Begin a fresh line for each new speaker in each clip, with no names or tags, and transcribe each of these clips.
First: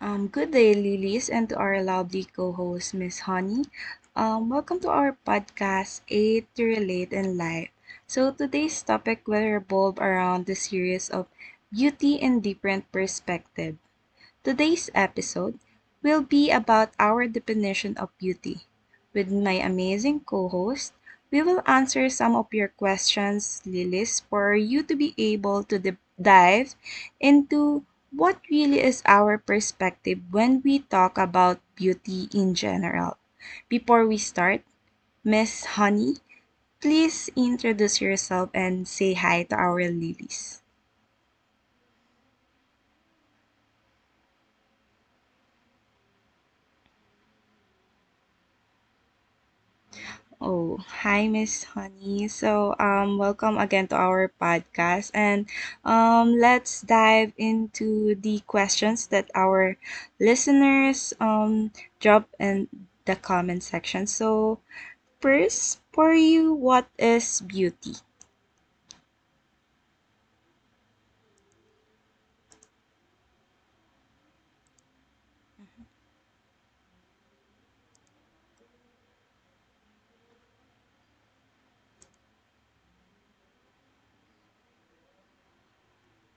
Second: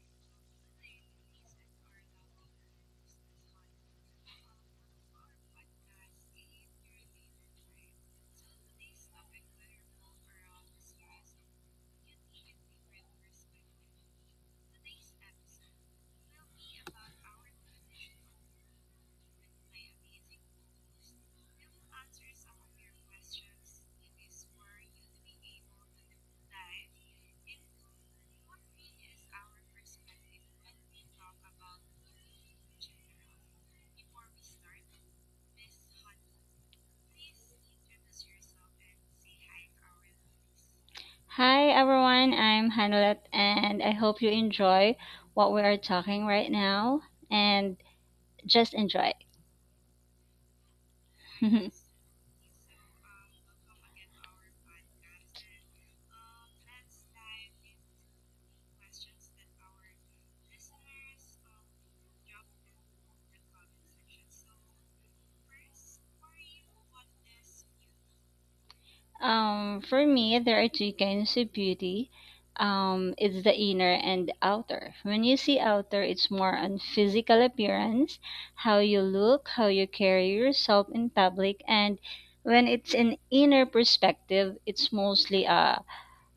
Good day, Lilies, and to our lovely co host, Miss Honey. Welcome to our podcast, Aid to Relate in Life. So, today's topic will revolve around the series of beauty in different perspective. Today's episode will be about our definition of beauty. With my amazing co host, we will answer some of your questions, Lilis, for you to be able to dive into what really is our perspective when we talk about beauty in general. Before we start, Miss Honey, please introduce yourself and say hi to our Lilis.
Hi everyone, I'm Hanulet and I hope you enjoy what we are talking right now and just enjoy.
Oh, hi, Miss Honey. So, welcome again to our podcast, and let's dive into the questions that our listeners drop in the comment section. So, first, for you, what is beauty?
For me, there are two kinds of beauty. It's the inner and the outer. When you see outer, it's more on physical appearance, how you look, how you carry yourself in public, and when it's an inner perspective, it's mostly a.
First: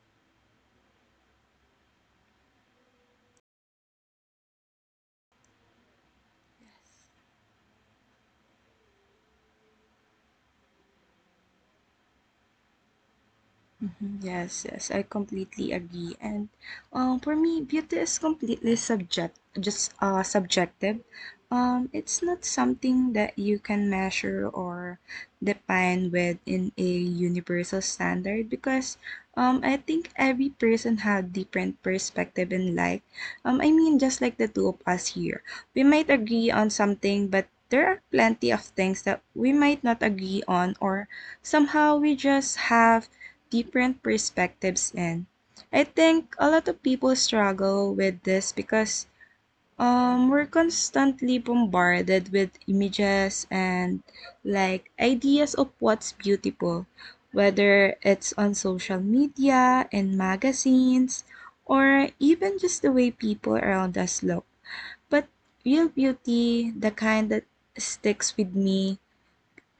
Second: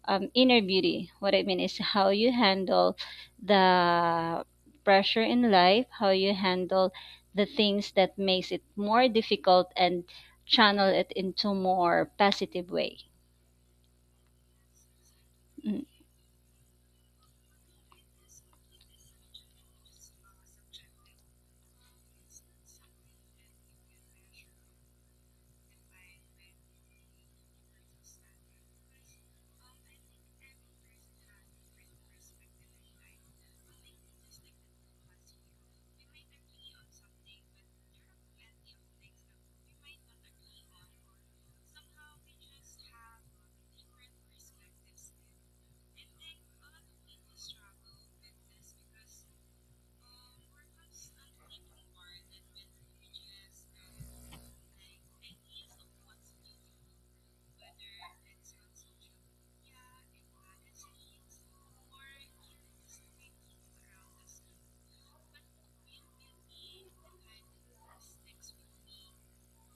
inner beauty. What I mean is how you handle the pressure in life, how you handle
Yes.
the things that makes it more difficult and channel it into more positive way.
Mhm. Yes, yes, I completely
Mm.
agree. And for me, beauty is completely just subjective. It's not something that you can measure or define within a universal standard because I think every person had different perspective in life. I mean, just like the two of us here, we might agree on something, but there are plenty of things that we might not agree on or somehow we just have different perspectives in. I think a lot of people struggle with this because we're constantly bombarded with images and like ideas of what's beautiful, whether it's on social media and magazines or even just the way people around us look. But real beauty, the kind that sticks with me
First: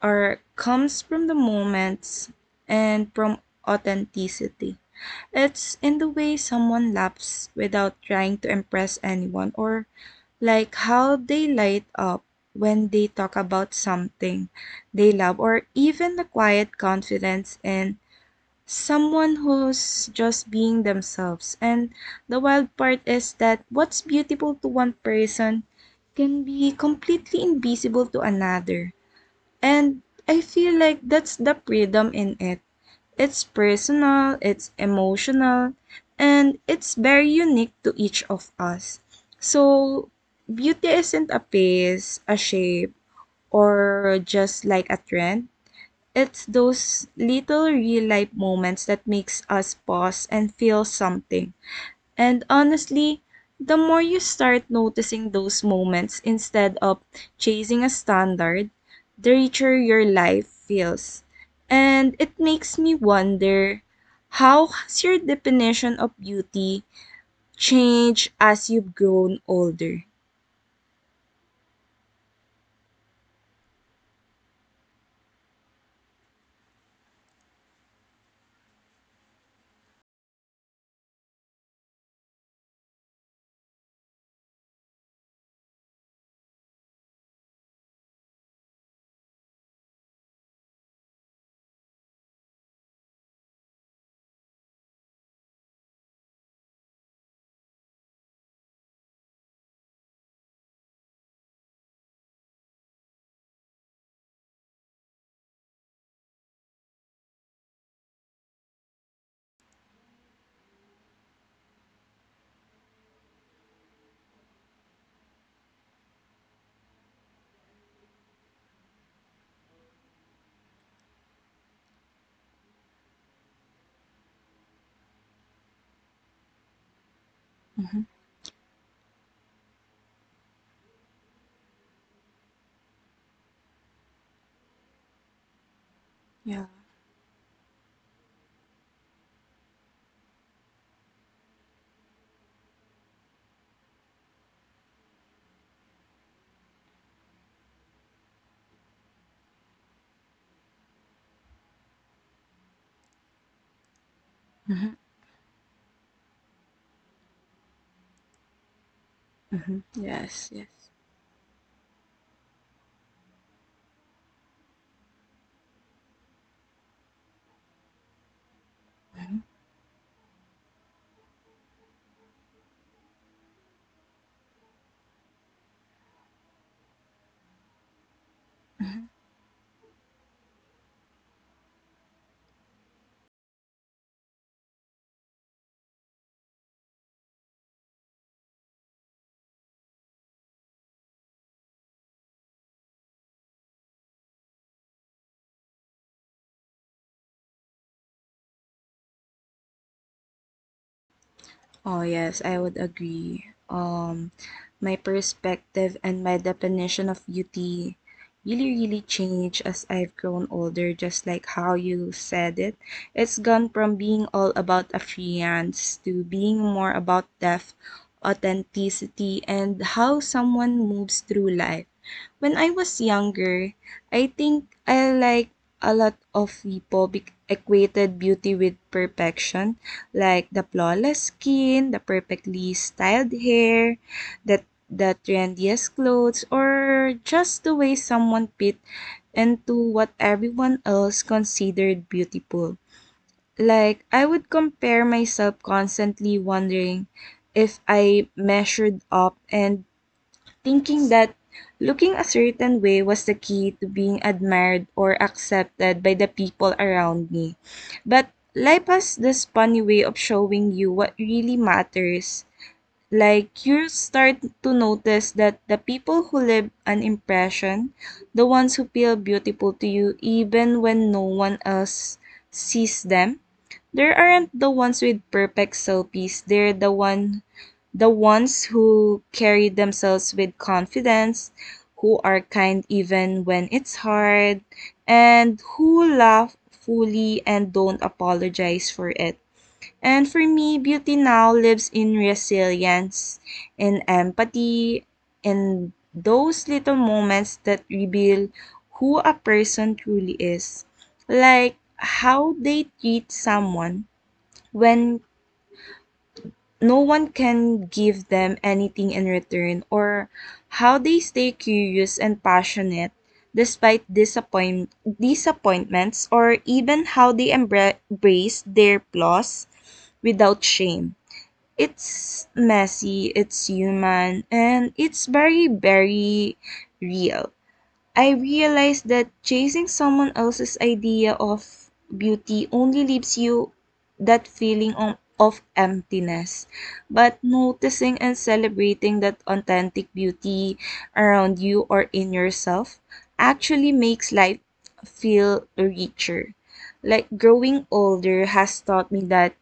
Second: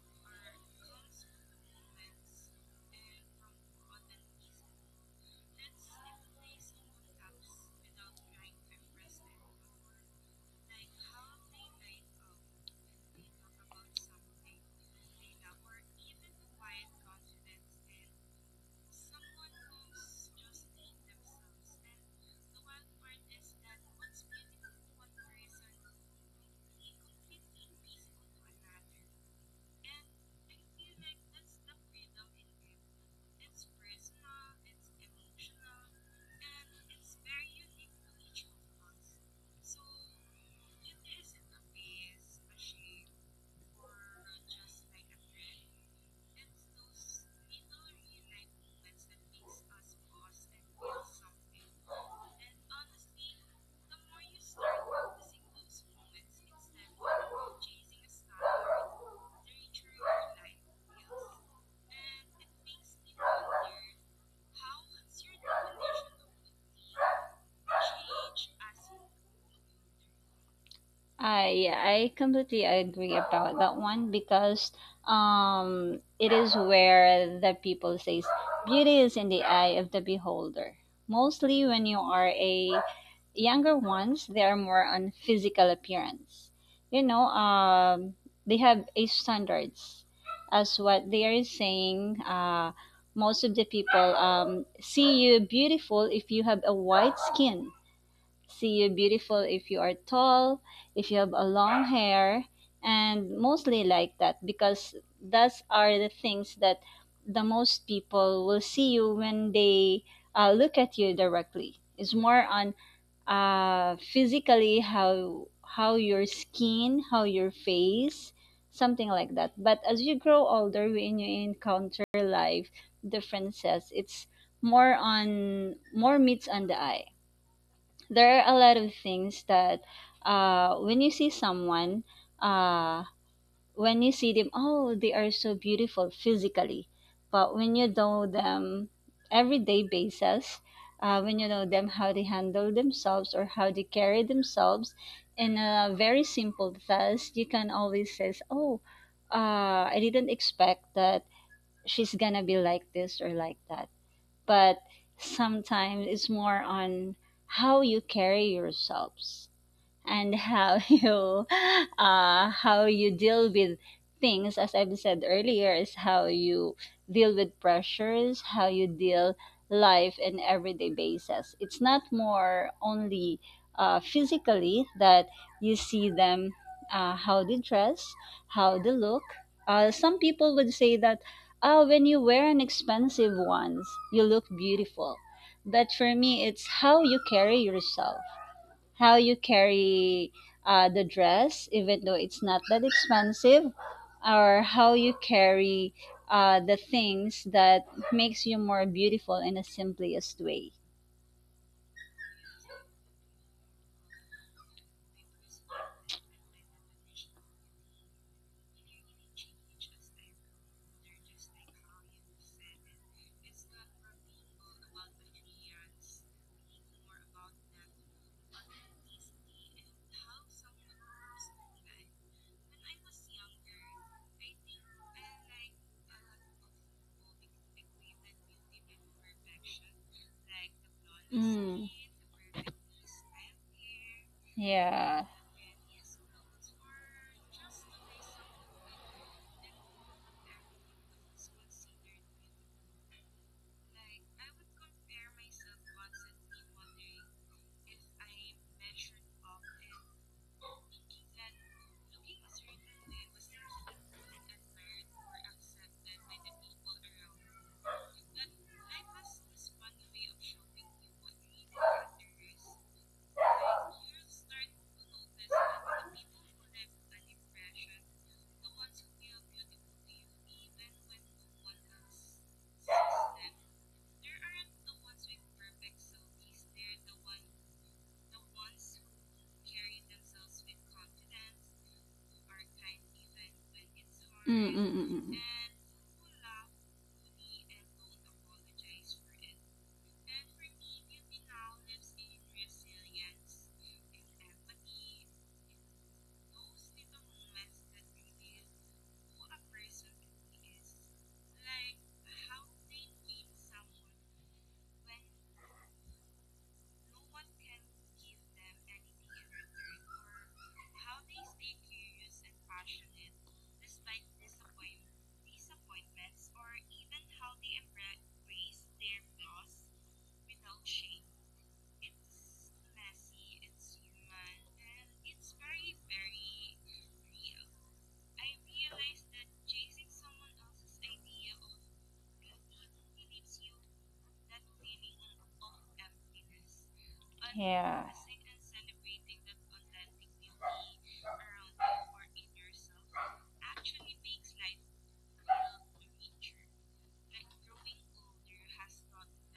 or comes from the moments and from authenticity. It's in the way someone laughs without trying to impress anyone, or like how they light up when they talk about something they love, or even the quiet confidence in someone who's just being themselves. And the wild part is that what's beautiful to one person can be completely invisible to another. And I feel like that's the freedom in it, it's personal, it's emotional, and it's very unique to each of us. So, beauty isn't a face, a shape, or just like a trend. It's those little real life moments that makes us pause and feel something. And honestly, the more you start noticing those moments instead of chasing a standard, the richer your life feels. And it makes me wonder how has your definition of beauty changed as you've grown older?
I completely agree about that one because it is where the people says beauty is in the eye of the beholder. Mostly when you are a younger ones, they are more on physical appearance. You know, they have a standards as what they are saying most of the people see you beautiful if you have a white skin, see you beautiful if you are tall, if you have a long hair, and mostly like that because those are the things that the most people will see you when they look at you directly. It's more on physically how your skin, how your face, something like that. But as you grow older, when you encounter life differences, it's more on more meets on the eye.
Mm-hmm.
There are a lot of things that when you see someone, uh, when you see them, oh, they are so beautiful
Yeah.
physically, but when you know them everyday basis, when you know them, how they handle themselves or how they carry themselves in a very simple task, you can always say, oh, I didn't expect that she's gonna be like this or like that. But
Hmm.
sometimes it's more on how you carry yourselves
Hmm.
and
Yes. Yes.
how you how you deal with things. As I've said earlier, is how you deal with pressures, how you deal
Hmm.
life in everyday basis. It's not more only physically that you see them, how they dress, how they look. Some people would say that, oh, when you wear an expensive ones, you look beautiful. But for me, it's how you carry yourself, how you carry the dress, even though it's not that expensive, or how you carry the things that makes you more beautiful in the simplest way.
Oh, yes, I would agree. My perspective and my definition of beauty really, really changed as I've grown older, just like how you said it. It's gone from being all about appearance to being more about depth, authenticity, and how someone moves through life. When I was younger, I think I, like a lot of people, equated beauty with perfection, like the flawless
Mm.
skin, the perfectly styled hair, the the
Yeah.
trendiest clothes, or just the way someone fit into what everyone else considered beautiful. Like, I would compare myself constantly wondering if I measured up and thinking that looking a certain way was the key to being admired or accepted by the people around me. But life has this funny way of showing you what really matters, like you start to notice that the people who leave an impression, the ones who feel beautiful to you even when no one else sees them, there aren't the ones with perfect selfies. They're the ones who carry themselves with confidence, who are kind even when it's hard, and who laugh fully and don't apologize for it. And for me, beauty now lives in resilience, in empathy, in those little moments that reveal who a person truly is. Like how they treat someone when no one can give them anything in return, or how they stay curious and passionate despite disappointments, or even how they embrace their flaws without shame. It's messy, it's human, and it's very, very real. I realized that chasing someone else's idea of beauty only leaves you that feeling on, of emptiness. But
Yeah.
noticing and celebrating that authentic beauty around you or in yourself actually makes life feel richer. Like growing older has taught me that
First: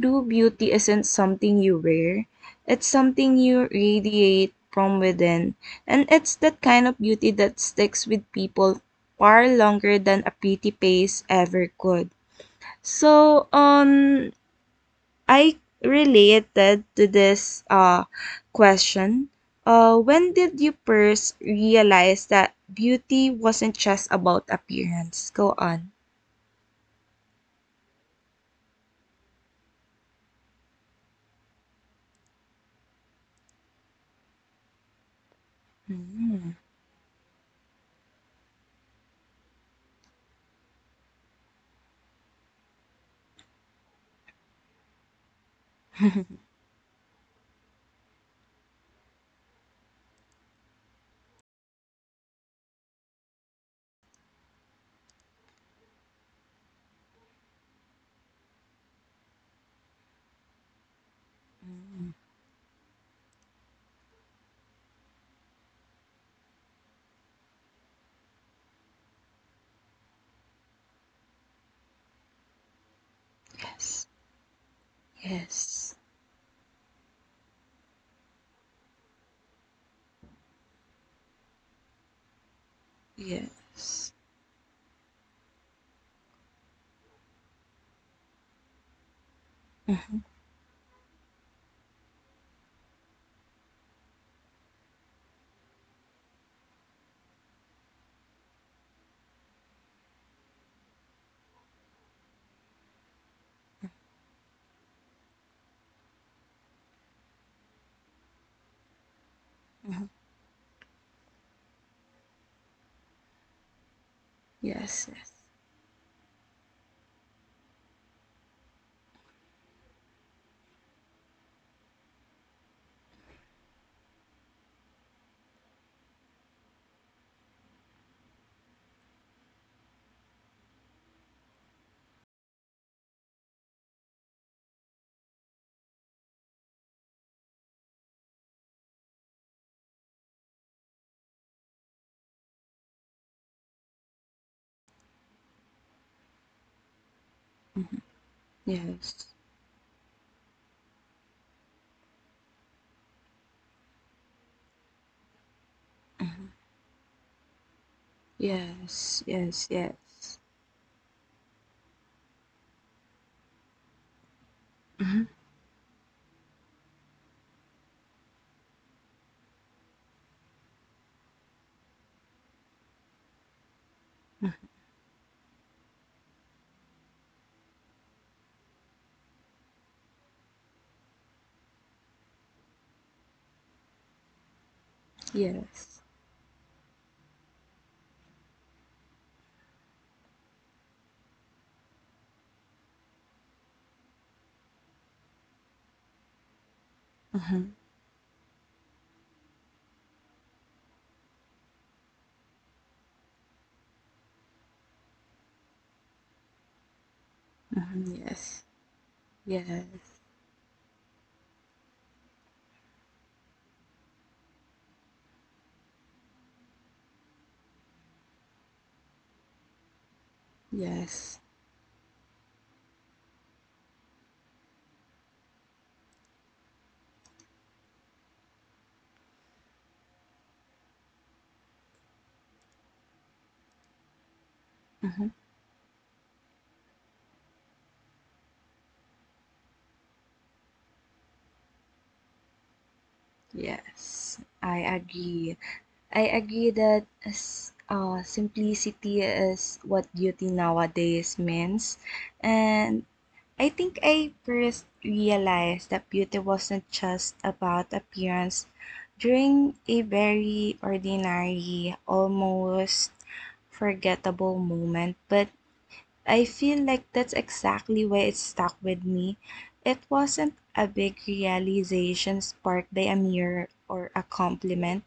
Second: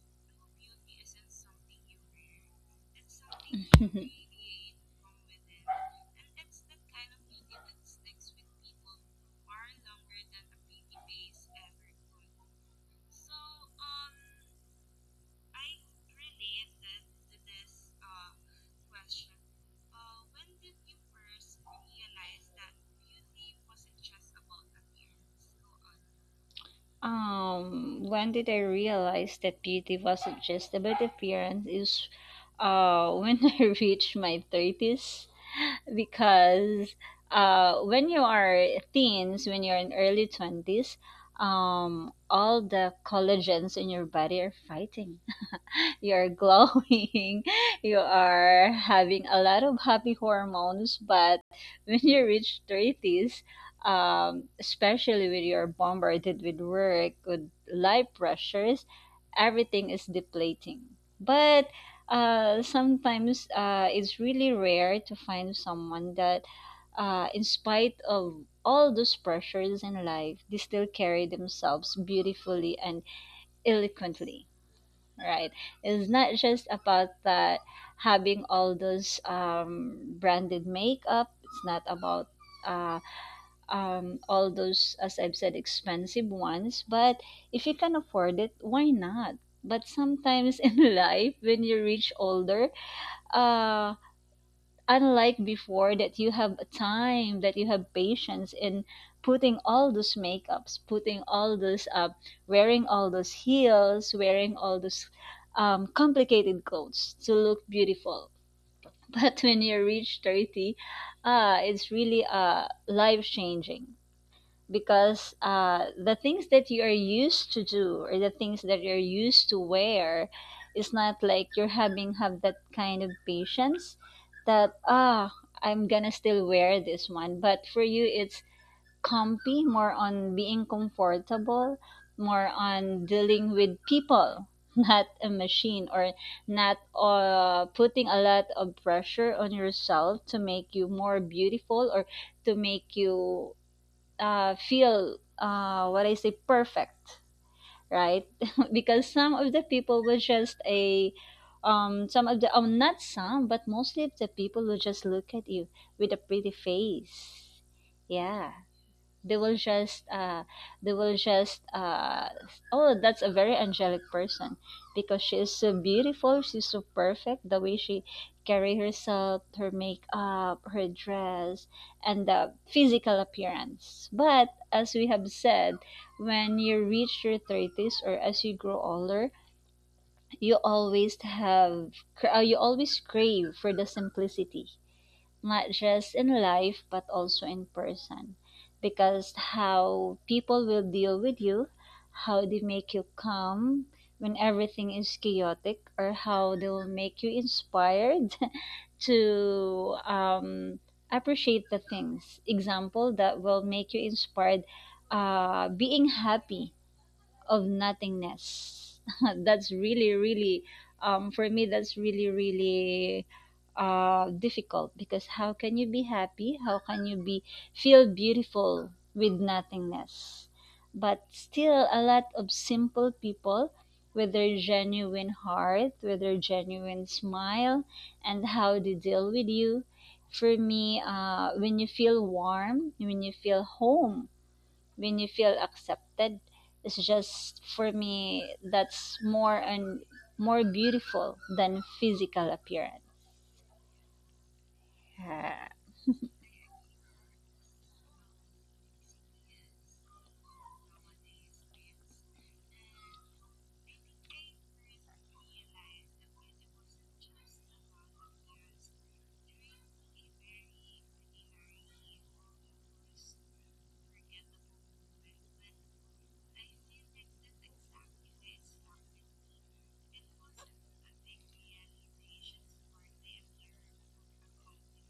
true beauty isn't something you wear, it's something you radiate from within, and it's that kind of beauty that sticks with people far longer than a pretty face ever could. So, I related to this question. When did you first realize that beauty wasn't just about appearance? Go on.
When did I realize that beauty wasn't just about appearance is when I reached my 30s.
Mm.
Because when you are teens, when you're in early 20s, all the collagens in your body are fighting. You're glowing, you are having a lot of happy hormones. But when you reach 30s, especially when you're bombarded with work, with life pressures, everything is depleting. But
Mm.
sometimes it's really rare to find someone that, in spite of all those pressures in life, they still carry themselves beautifully and
Yes.
eloquently, right?
Yes.
It's not just about that having all those branded makeup. It's not about uh,
Yes.
all those, as I've said, expensive ones. But if you can afford it, why not? But
Mhm,
sometimes in life, when you reach older, uh, unlike before that you have time, that you have patience in putting all those makeups, putting all those wearing all those heels, wearing all those complicated clothes to look beautiful. But when you
mhm.
reach 30, it's really life changing.
Yes.
Because
Yes.
the things that you are used to do or the things that you're used to wear is not like you're having have that kind of patience that, ah, I'm gonna still wear this one. But for you it's comfy, more on being comfortable, more on dealing with people not a machine, or not putting a lot of pressure on yourself to make you more beautiful, or to make you feel what I say perfect,
Mhm.
right? Because
Yes.
some of the people will just a some of the, oh, not some, but mostly of the people will just look at you with a pretty
Mhm.
face. Yeah,
Yes,
they will
yes,
just
yes.
uh they will just oh, that's a very angelic person because
Hmm.
she is so beautiful, she's so perfect the way she carry herself, her makeup, her dress, and the physical appearance. But as we have said, when you reach your 30s or as you grow older, you always have you always crave for the simplicity, not
Yes.
just in life but also in person. Because how people will deal with you, how they make you calm when everything is chaotic, or how they will make you
Hmm.
inspired to appreciate the things, example, that will make you inspired, being happy of
Hmm. Yes.
nothingness. That's really,
Yes.
really, for me, that's really, really difficult. Because how can you be happy? How can you be feel beautiful with nothingness? But
Yes.
still, a lot of simple people with their genuine heart, with their genuine smile, and how they deal with you. For me, when you feel warm, when you feel home, when you
Hmm.
feel accepted, it's just for me that's more and more beautiful than physical appearance.
Yes. I agree. I agree that simplicity is what beauty nowadays means. And I think I first realized that beauty wasn't just about appearance during a very ordinary, almost forgettable moment, but I feel like that's exactly why it stuck with me. It wasn't a big realization sparked by a mirror or a compliment.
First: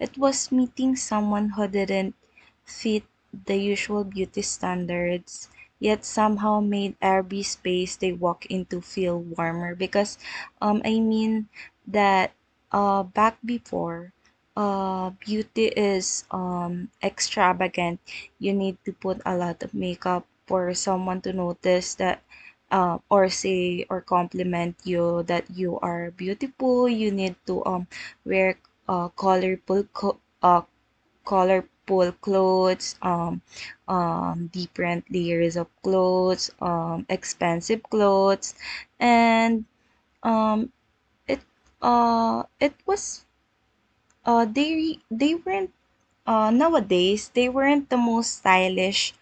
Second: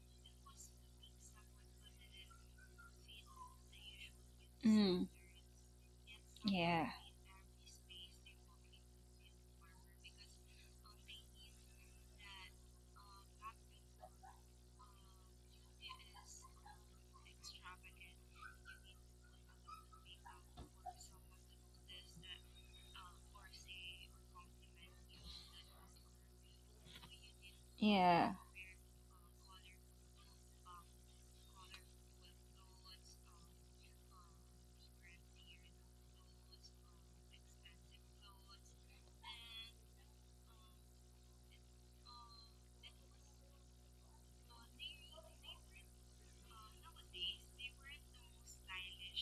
It was meeting someone who didn't fit the usual beauty
Mm.
standards, yet somehow
Yeah.
made every space they walk into feel warmer. Because, I mean that, back before, beauty is extravagant. You need to put a lot of makeup for someone to notice that. Or say or compliment you that you are beautiful, you need to
Yeah.
wear uh, colorful co- uh, colorful clothes, different layers of clothes, expensive clothes, and, um, it it was, they weren't nowadays, they weren't the most stylish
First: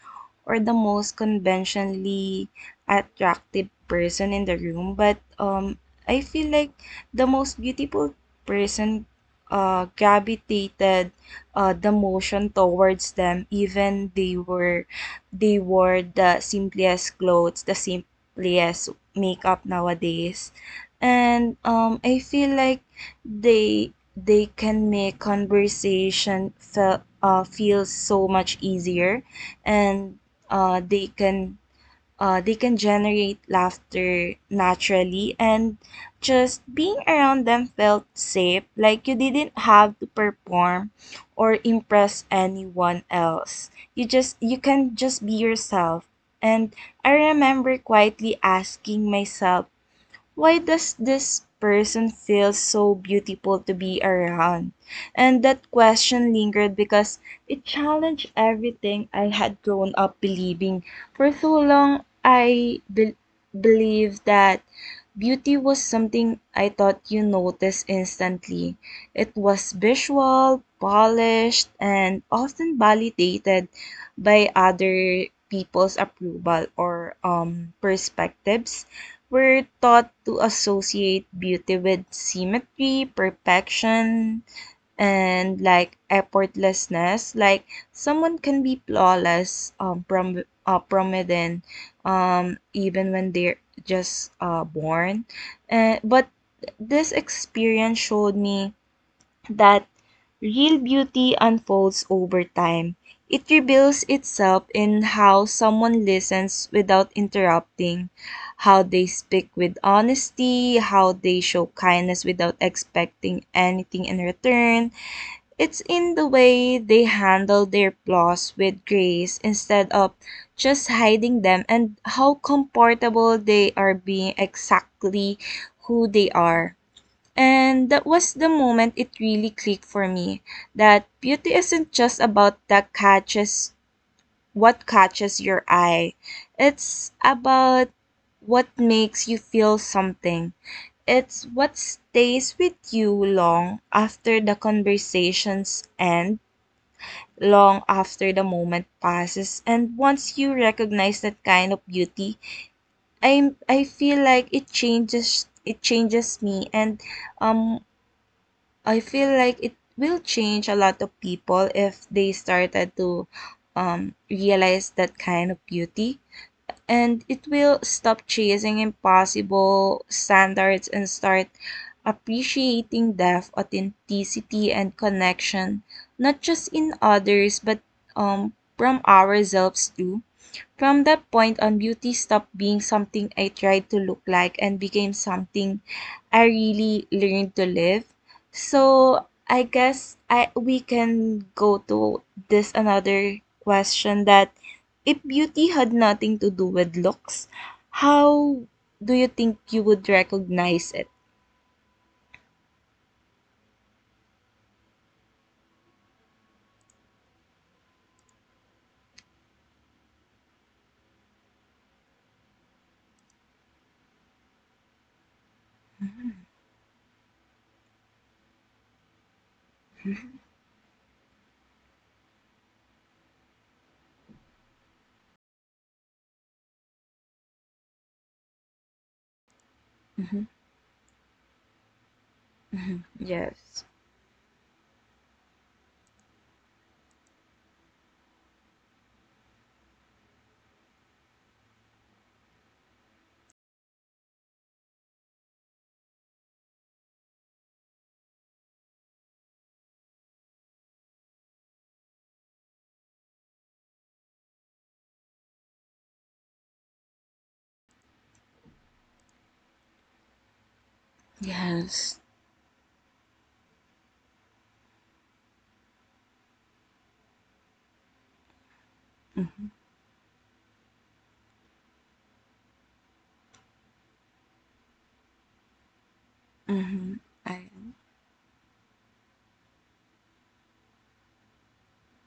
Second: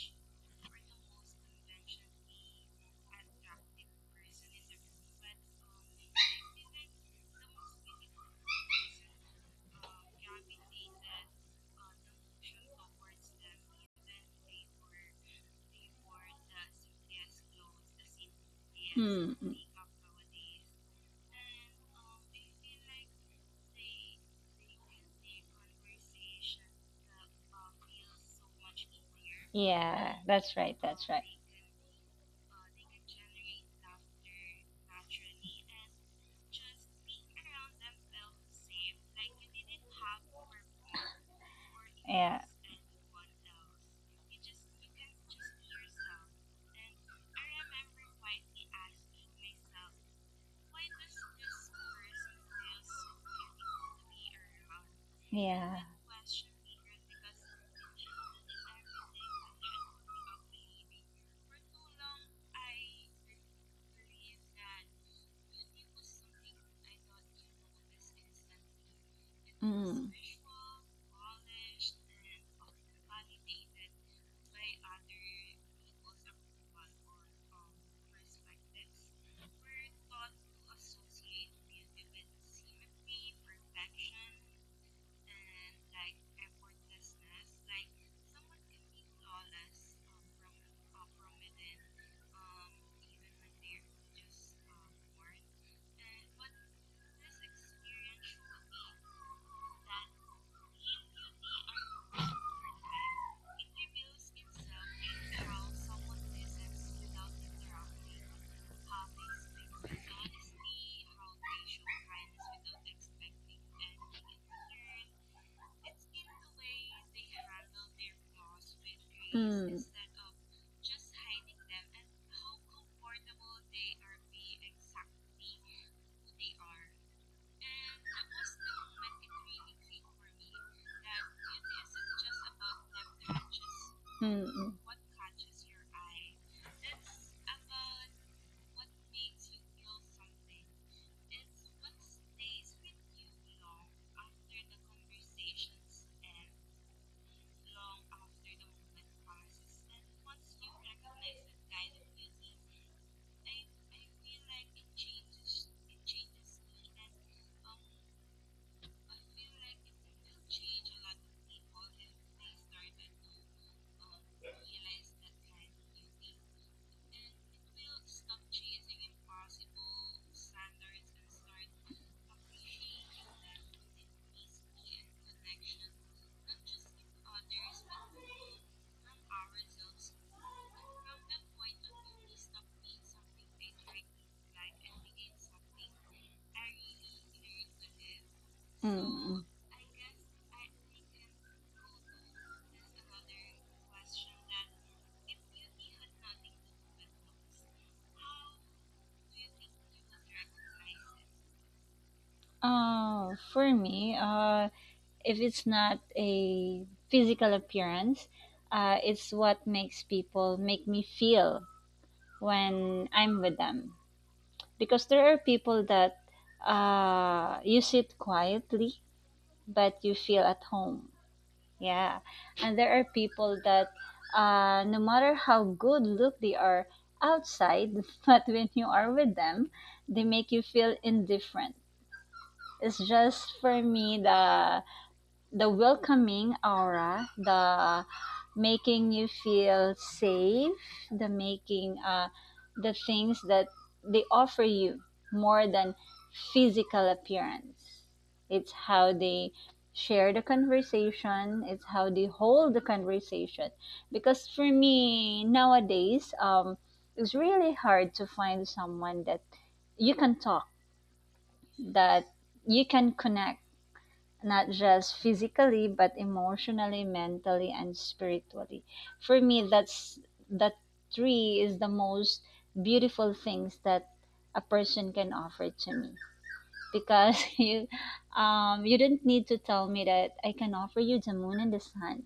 or the most conventionally attractive person in the room, but I feel like the most beautiful person gravitated the motion towards them, even they were, they wore the simplest clothes, the simplest
Hmm.
makeup nowadays, and I feel like they they can make conversation feel feel so much easier,
Yeah.
and
That's right.
uh, they
That's right.
can they can generate laughter naturally, and just being around them felt safe, like you didn't have to perform or impress
Yeah.
anyone else, you just, you can just be yourself. And I remember quietly asking myself, why does this person feel so beautiful to be around? And that
Yeah.
question lingered because it challenged everything I had grown up believing. For so long, I believed that beauty was something I thought you noticed instantly. It was
Mm.
visual, polished, and often validated by other people's approval or perspectives. We're taught to associate beauty with symmetry, perfection, and like effortlessness. Like someone can be flawless, prominent, even when they're just born. But this experience showed me that real beauty unfolds over time. It reveals itself in how someone listens without interrupting, how they speak with honesty, how they show kindness without expecting anything in return. It's in the way they handle their flaws with grace
Mm.
instead of just hiding them, and how comfortable they are being exactly who they are. And that was the moment it really clicked for me that beauty isn't just about that catches
Mm, mm.
what catches your eye. It's about what makes you feel something. It's what stays with you long after the conversations end, long after the moment passes. And once you recognize that kind of beauty, I feel like it changes me, and um I feel like it will change a lot of people if they started to realize that kind of beauty. And it will stop chasing impossible standards and start appreciating depth, authenticity, and connection, not just in others, but, um, from ourselves too. From that point on, beauty stopped being something I tried to look like and became something I really learned to live. So
Mm.
I guess I we can go to this another question that, if beauty had nothing to do with looks, how do you think you would recognize it?
For me, if it's not a physical appearance, it's what makes people make me feel when I'm with them. Because there are people that you sit quietly, but you
Mm-hmm.
feel at home. Yeah. And there are people that no matter how good look they are outside, but when you are with them, they make you feel indifferent.
Mm-hmm.
It's just
Yes.
for me the welcoming aura, the making you feel safe, the making the things that they offer you more than physical appearance. It's how they share the conversation, it's how they hold the conversation. Because for me nowadays, it's really hard to find someone that you can talk,
Yes.
that you can connect not just physically but emotionally, mentally and spiritually. For
Mm-hmm.
me that's that tree is the most beautiful things that a person can offer to me.
Mm-hmm.
Because
I.
you you didn't need to tell me that I can offer you the moon and the sun,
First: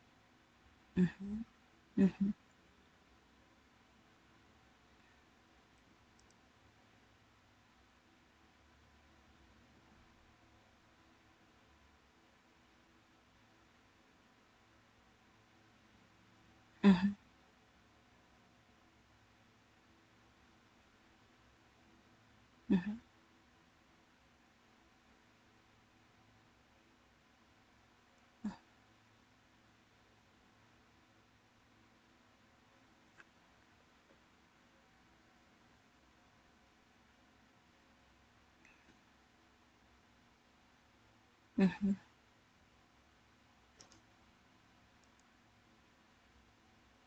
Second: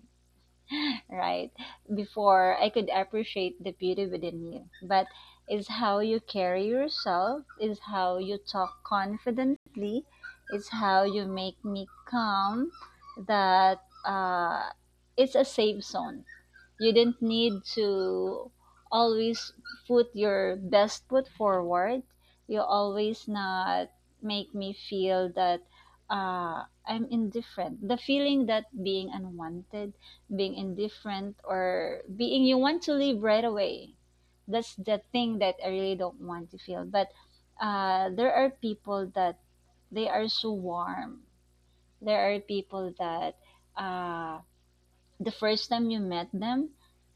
Mm-hmm.
right?
Mm-hmm.
Before I could appreciate the beauty within you. But it's how you carry yourself, is how you talk confidently, is how you make me calm that uh, it's a safe zone. You didn't
Mm-hmm.
need to always put your best foot forward. You
Mm-hmm.
always not make me feel that I'm indifferent. The feeling that being unwanted, being indifferent, or being you want to leave right away. That's the thing that I really don't want to feel. But there are people that they are so warm.
Mm-hmm.
There are people that uh, the first time you met them,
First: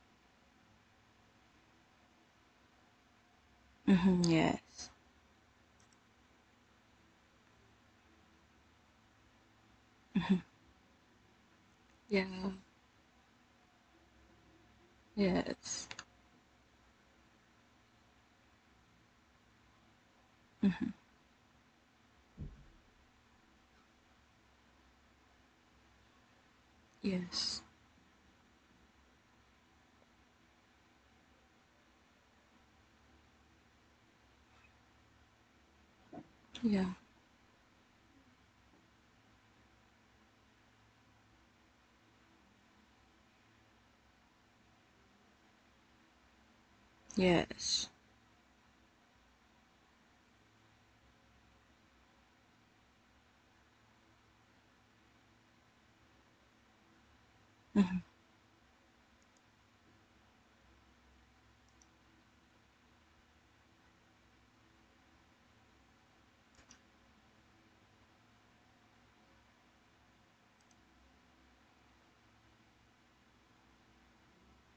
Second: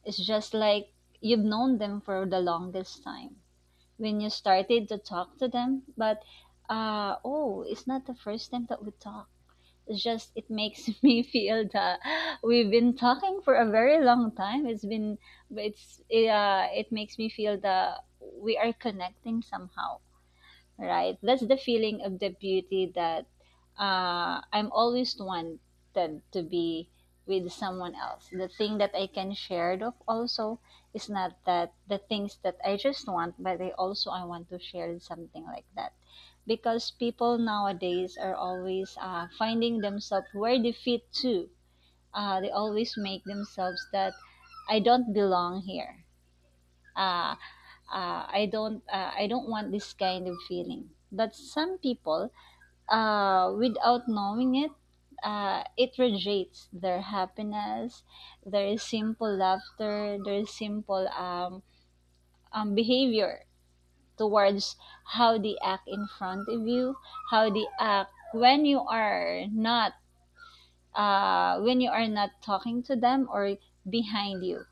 it's just like you've known them for the longest time.
Hmm.
When you started
Yes.
to talk to them, but oh, it's not the first time that we talk, it's just
Hmm.
it makes me feel that
Yeah,
we've been talking for a very long time. It's been,
yes,
it's it, it makes me feel that we are connecting somehow,
hmm,
right? That's the feeling of the beauty that I'm always wanted to be with
yes,
someone else. The thing that I can share of also is not that the things that I just want, but I also I want to share something like that.
yeah,
Because people nowadays are always finding themselves where they fit to. They always make themselves that I don't belong here. Uh,
yes,
I don't want this kind of feeling. But some people, without knowing it, it radiates their
hmm,
happiness, their simple laughter, their simple behavior towards how they act in front of you, how they act when you are not when you are not talking to them or behind you.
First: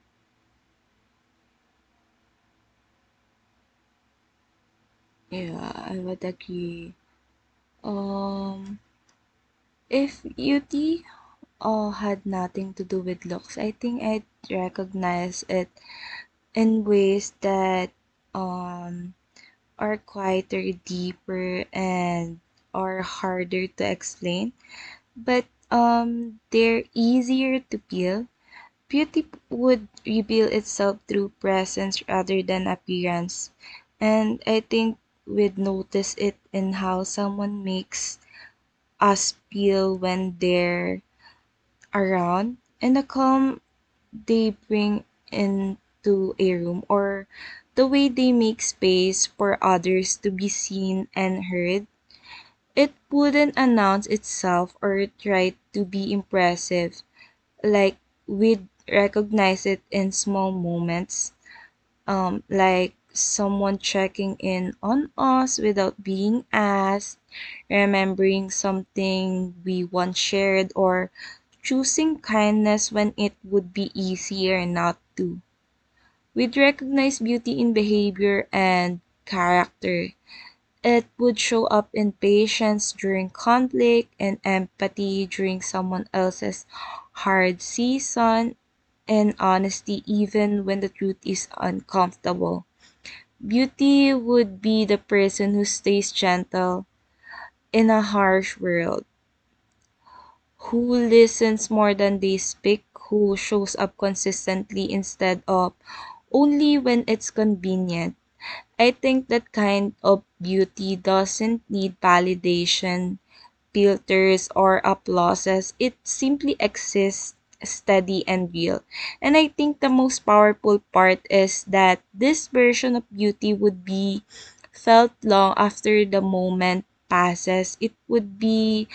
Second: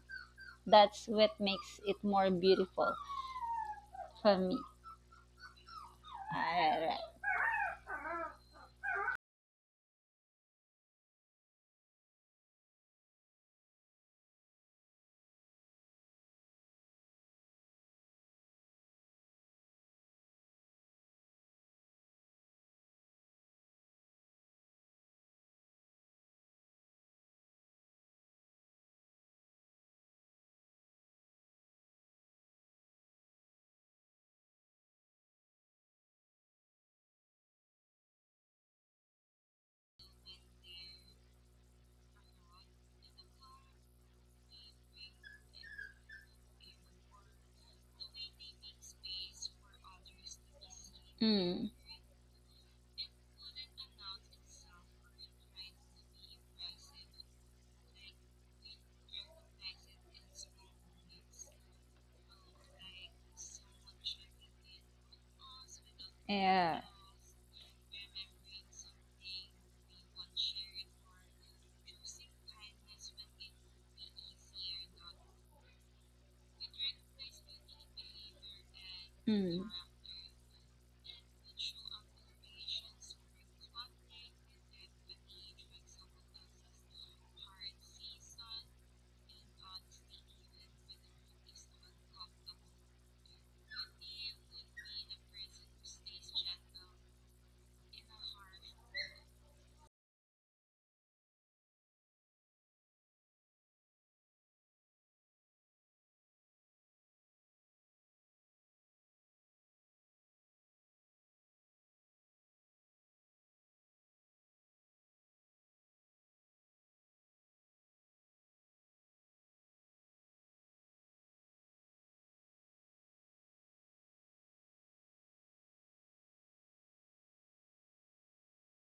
That's what makes it more beautiful for me.
yeah, I would agree.
Alright.
Um, if beauty had nothing to do with looks, I think I'd recognize it in ways that um are quieter, deeper, and are harder to explain, but they're easier to peel. Beauty would reveal itself through presence rather than appearance, and I think we'd notice it in how someone makes us feel when they're around, and the calm they bring into a room, or the way they make space for others to be seen and
Mm.
heard. It wouldn't announce itself or try to be impressive, like we'd recognize it in small moments, like someone checking in on us without being
Yeah.
asked, remembering something we once shared, or choosing kindness when it would be easier not to. We'd recognize beauty in behavior and
Mm.
character, it would show up in patience during conflict, and empathy during someone else's hard season, and honesty even when the truth is uncomfortable. Beauty would be the person who stays gentle in a harsh world, who listens more than they speak, who shows up consistently instead of only when it's convenient. I think that kind of beauty doesn't need validation filters or applauses. It simply exists steady and real. And I think the most powerful part is that this version of beauty would be felt long after the moment passes. It would be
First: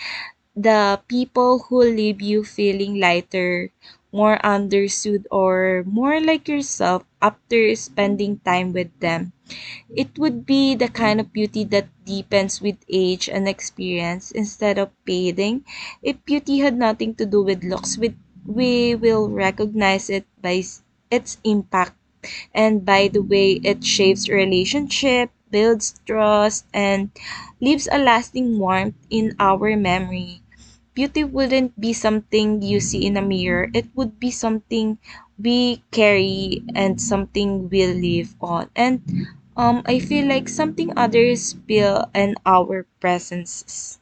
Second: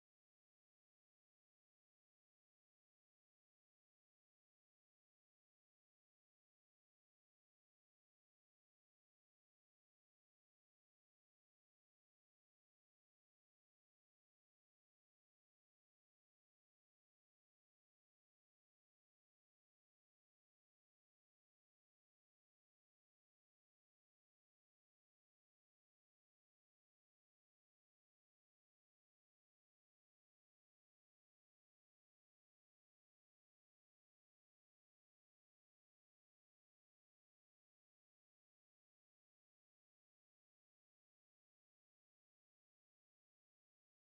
the people who leave you feeling lighter, more understood, or more like yourself after spending time with them. It would be the kind of beauty that deepens with age and experience instead of fading. If beauty had nothing to do with looks, with we will recognize it by its impact and by the way it shapes relationship, builds trust, and leaves a lasting warmth in our memory. Beauty wouldn't be something you see in a mirror. It would be something we carry and something we live on. And I feel like something others feel in our presences.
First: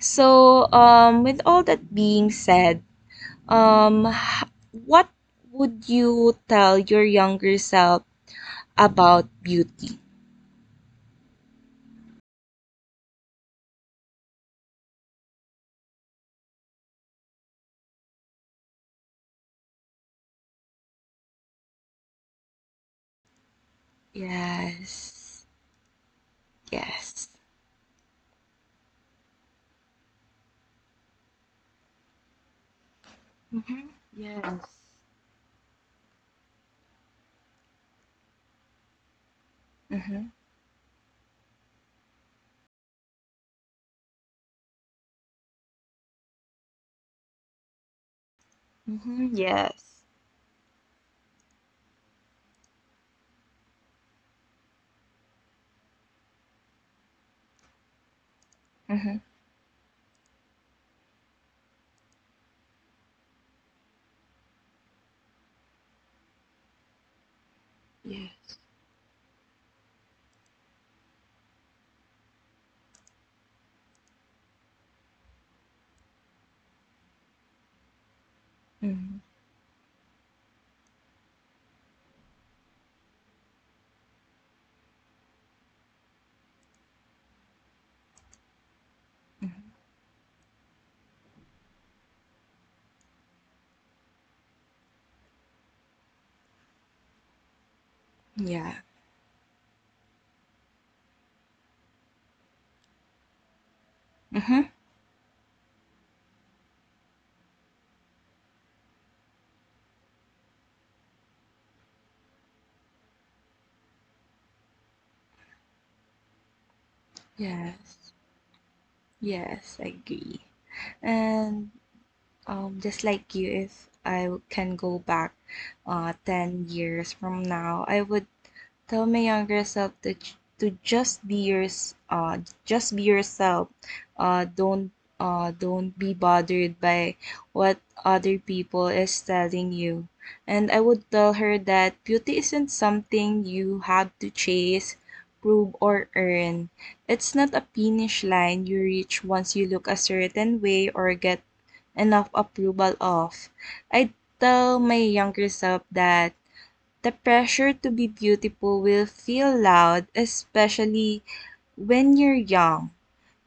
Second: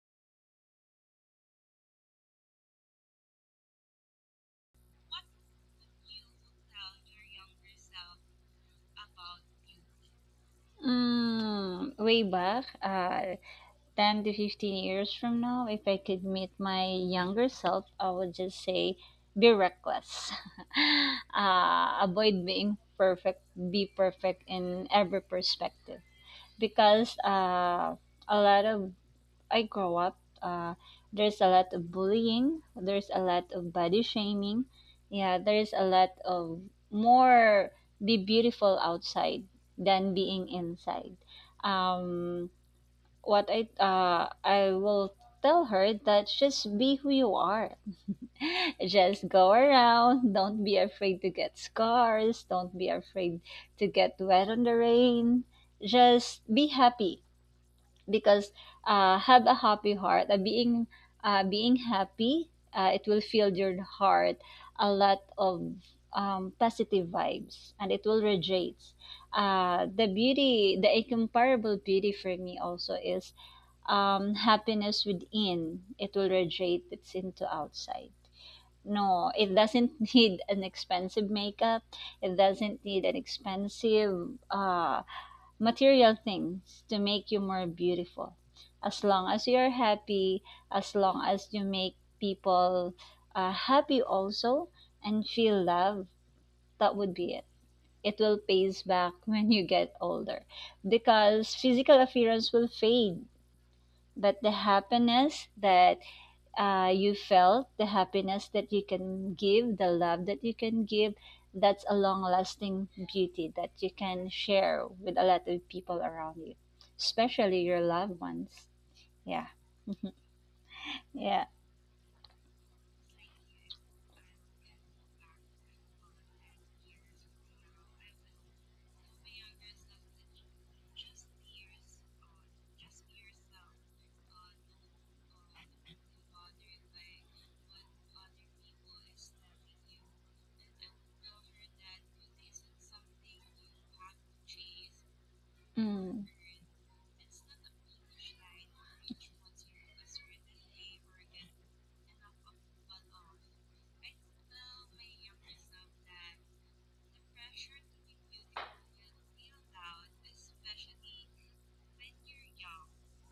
So, with all that being said, um, h- what would you tell your younger self about beauty?
Mm, way back, 10 to 15 years from now, if I could meet my younger self, I would just say be reckless. Avoid being perfect, be perfect in every
Yes.
perspective. Because
Yes.
a lot of I grow up, uh, there's a lot of bullying, there's a lot of
Mm-hmm.
body
Yes.
shaming, yeah, there's a lot of more be beautiful outside than
Mhm.
being inside. Um, what I will tell her that just be who you are.
Mm-hmm.
Just go
Yes.
around. Don't be afraid to get scars. Don't be afraid to get wet on the rain. Just be happy because
Mhm.
have a happy heart, being being happy, it will fill your heart a lot of positive vibes and it will
Yes.
radiate the beauty, the incomparable beauty. For me also is happiness within, it will radiate it's into outside.
Mhm.
No, it doesn't need an expensive makeup, it doesn't need an expensive material things to make you more beautiful. As long as
Mhm.
you're happy, as long as you make people happy also and feel love, that would be it. It will
Yeah.
pays back when you get older, because physical appearance will fade, but the
Mhm.
happiness that you felt, the happiness that you can give, the love that you can give, that's a long lasting beauty that you can share with a lot of people around you, especially your
Yes.
loved ones. Yeah.
Yes, I agree.
Yeah.
And just like you, if I can go back 10 years from now, I would tell my younger self to, to just be yours, just be yourself. Don't don't be bothered by what other people is telling you. And I would tell her that beauty isn't something you have to chase, prove, or
Mm.
earn. It's not a finish line you reach once you look a certain way or get enough approval of. I tell my younger self that the pressure to be beautiful will feel loud, especially when you're young.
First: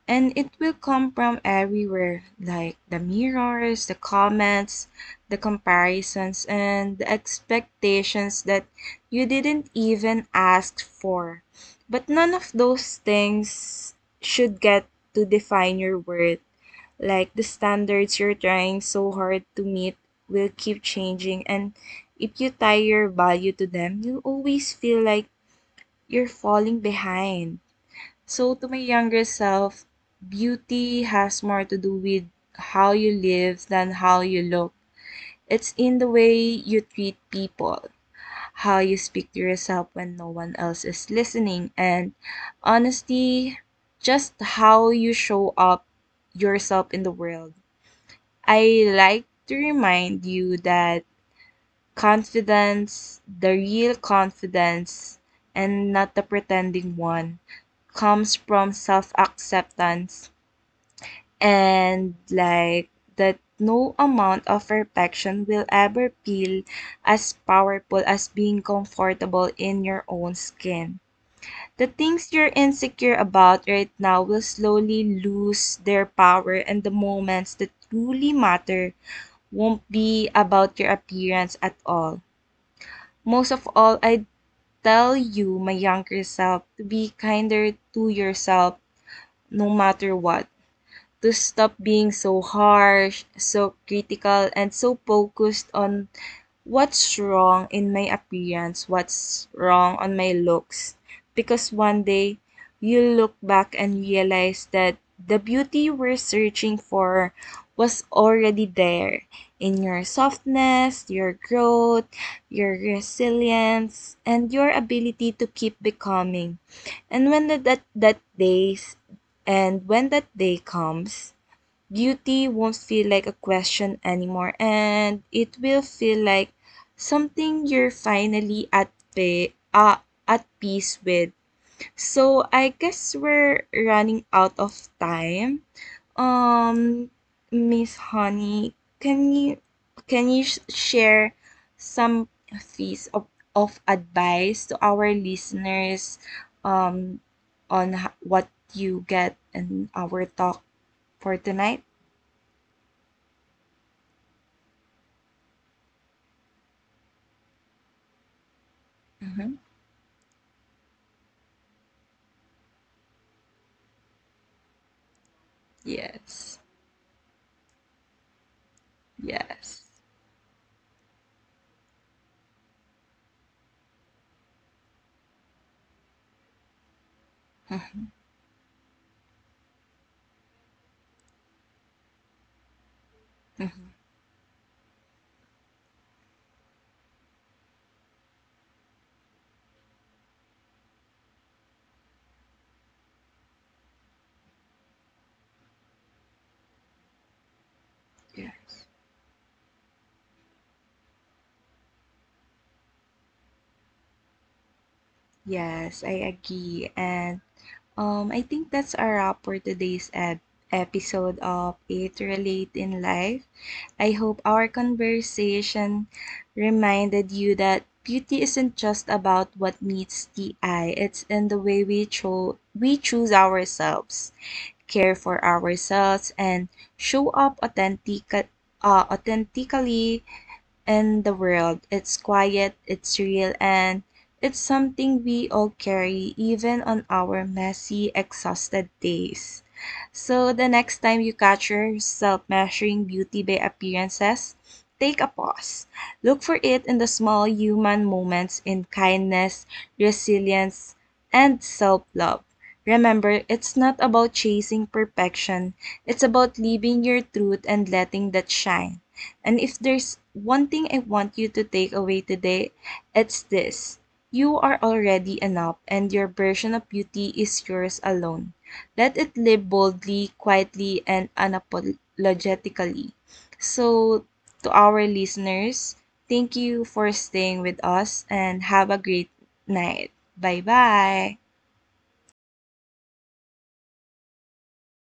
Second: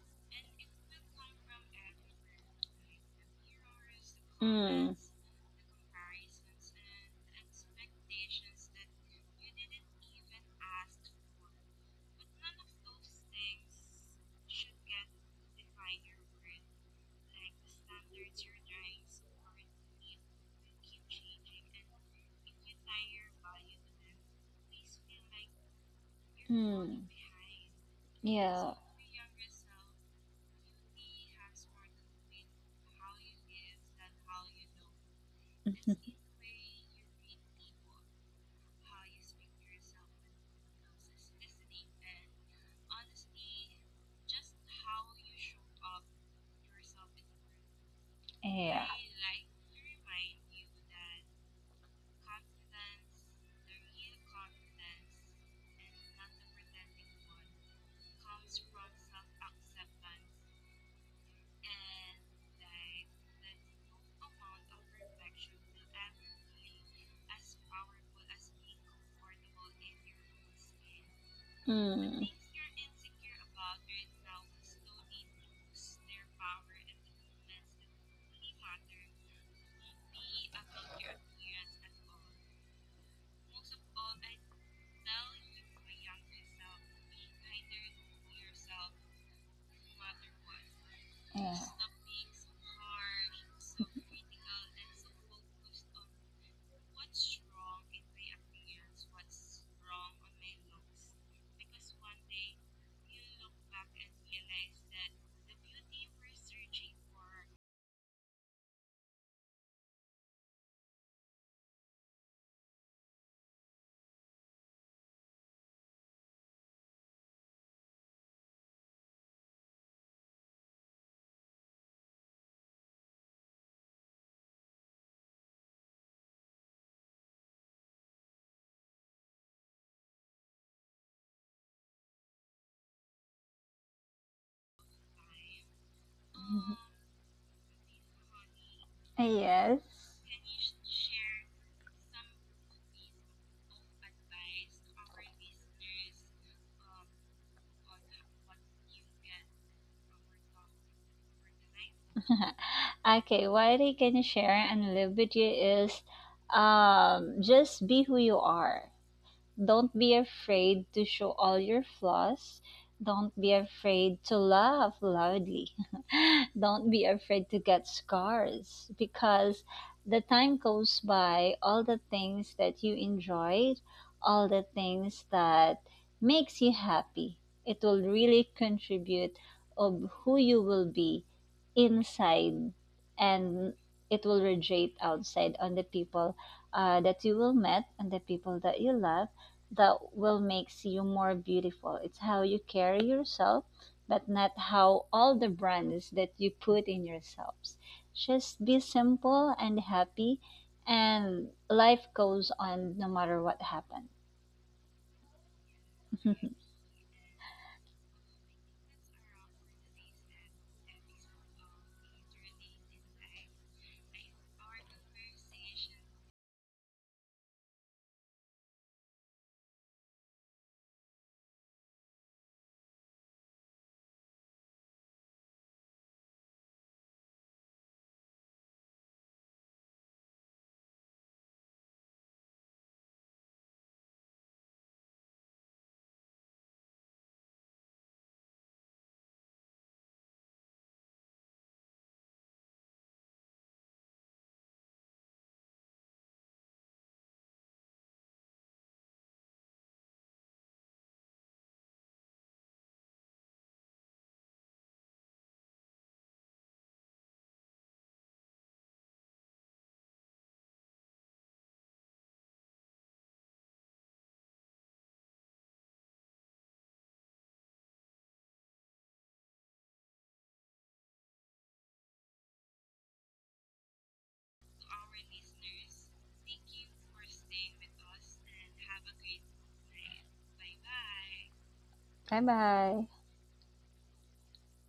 And it will come from everywhere like the mirrors, the comments,
Mm.
the comparisons, and the expectations that you didn't even ask for. But none of those things should get to define your worth like the standards you're trying so hard to meet will keep changing, and if you tie your value to them you'll always feel like you're falling
Mm.
behind. So to
Yeah.
my younger self, beauty has more to do with how you live than how you look. It's in the way you treat people, how you speak to yourself when no one else is listening, and honestly just how you show up yourself in the world. I
Yeah.
like to remind you that confidence, the real confidence, and not the pretending one, comes from self acceptance and like that no amount of perfection will ever feel as powerful as being comfortable in your own skin. The
Mm. Yeah.
things you're insecure about right now will slowly lose their power and the moments that truly matter won't be about your appearance at all. Most of all, I tell you, my younger self, to be kinder to yourself no matter what, to stop being so harsh, so critical, and so focused on what's wrong in my appearance, what's wrong on my looks. Because one day, you look back and realize that the beauty you we're searching for was already there in your softness, your growth, your resilience, and your ability to keep becoming. And when that that that days and when that day comes, beauty won't feel like a question anymore and it will feel like something you're finally at peace with. So I guess we're running out of time. Um Miss Honey, can you
Yes.
share some piece of advice to our listeners um what you get in our talk for tonight?
Okay, what I can share and live with you is just be who you are.
Mhm.
Don't be afraid to show all your flaws. Don't be afraid to laugh loudly.
Yes.
Don't be afraid to get scars because
Yes.
the time goes by, all the things that you enjoyed, all the things that makes you happy, it will
Mhm,
really contribute of who you will be inside, and
mhm.
it will radiate outside on the people that you will met and the people that you love, that will makes you more beautiful. It's how you carry yourself, but not how all the brands that you put in yourselves. Just
Yes.
be simple and happy, and life goes on no matter what happened.
Yes, I agree. And I think that's a wrap for today's episode of It Relate in Life. I hope our conversation reminded you that beauty isn't just about what meets the eye, it's in the way we choose ourselves, care for ourselves and show up authentically in the world. It's quiet, it's real, and it's something we all carry even on our messy, exhausted days. So the next time you catch yourself measuring beauty by appearances, take a pause. Look for it in the small human moments in kindness, resilience, and self love. Remember, it's not about chasing perfection, it's about living your truth and letting that shine. And if there's one thing I want you to take away today, it's this. You are already enough, and your version of beauty is yours alone. Let it live boldly, quietly, and unapologetically. So, to our listeners, thank you for staying with us and have a great night. Bye bye.
Bye bye.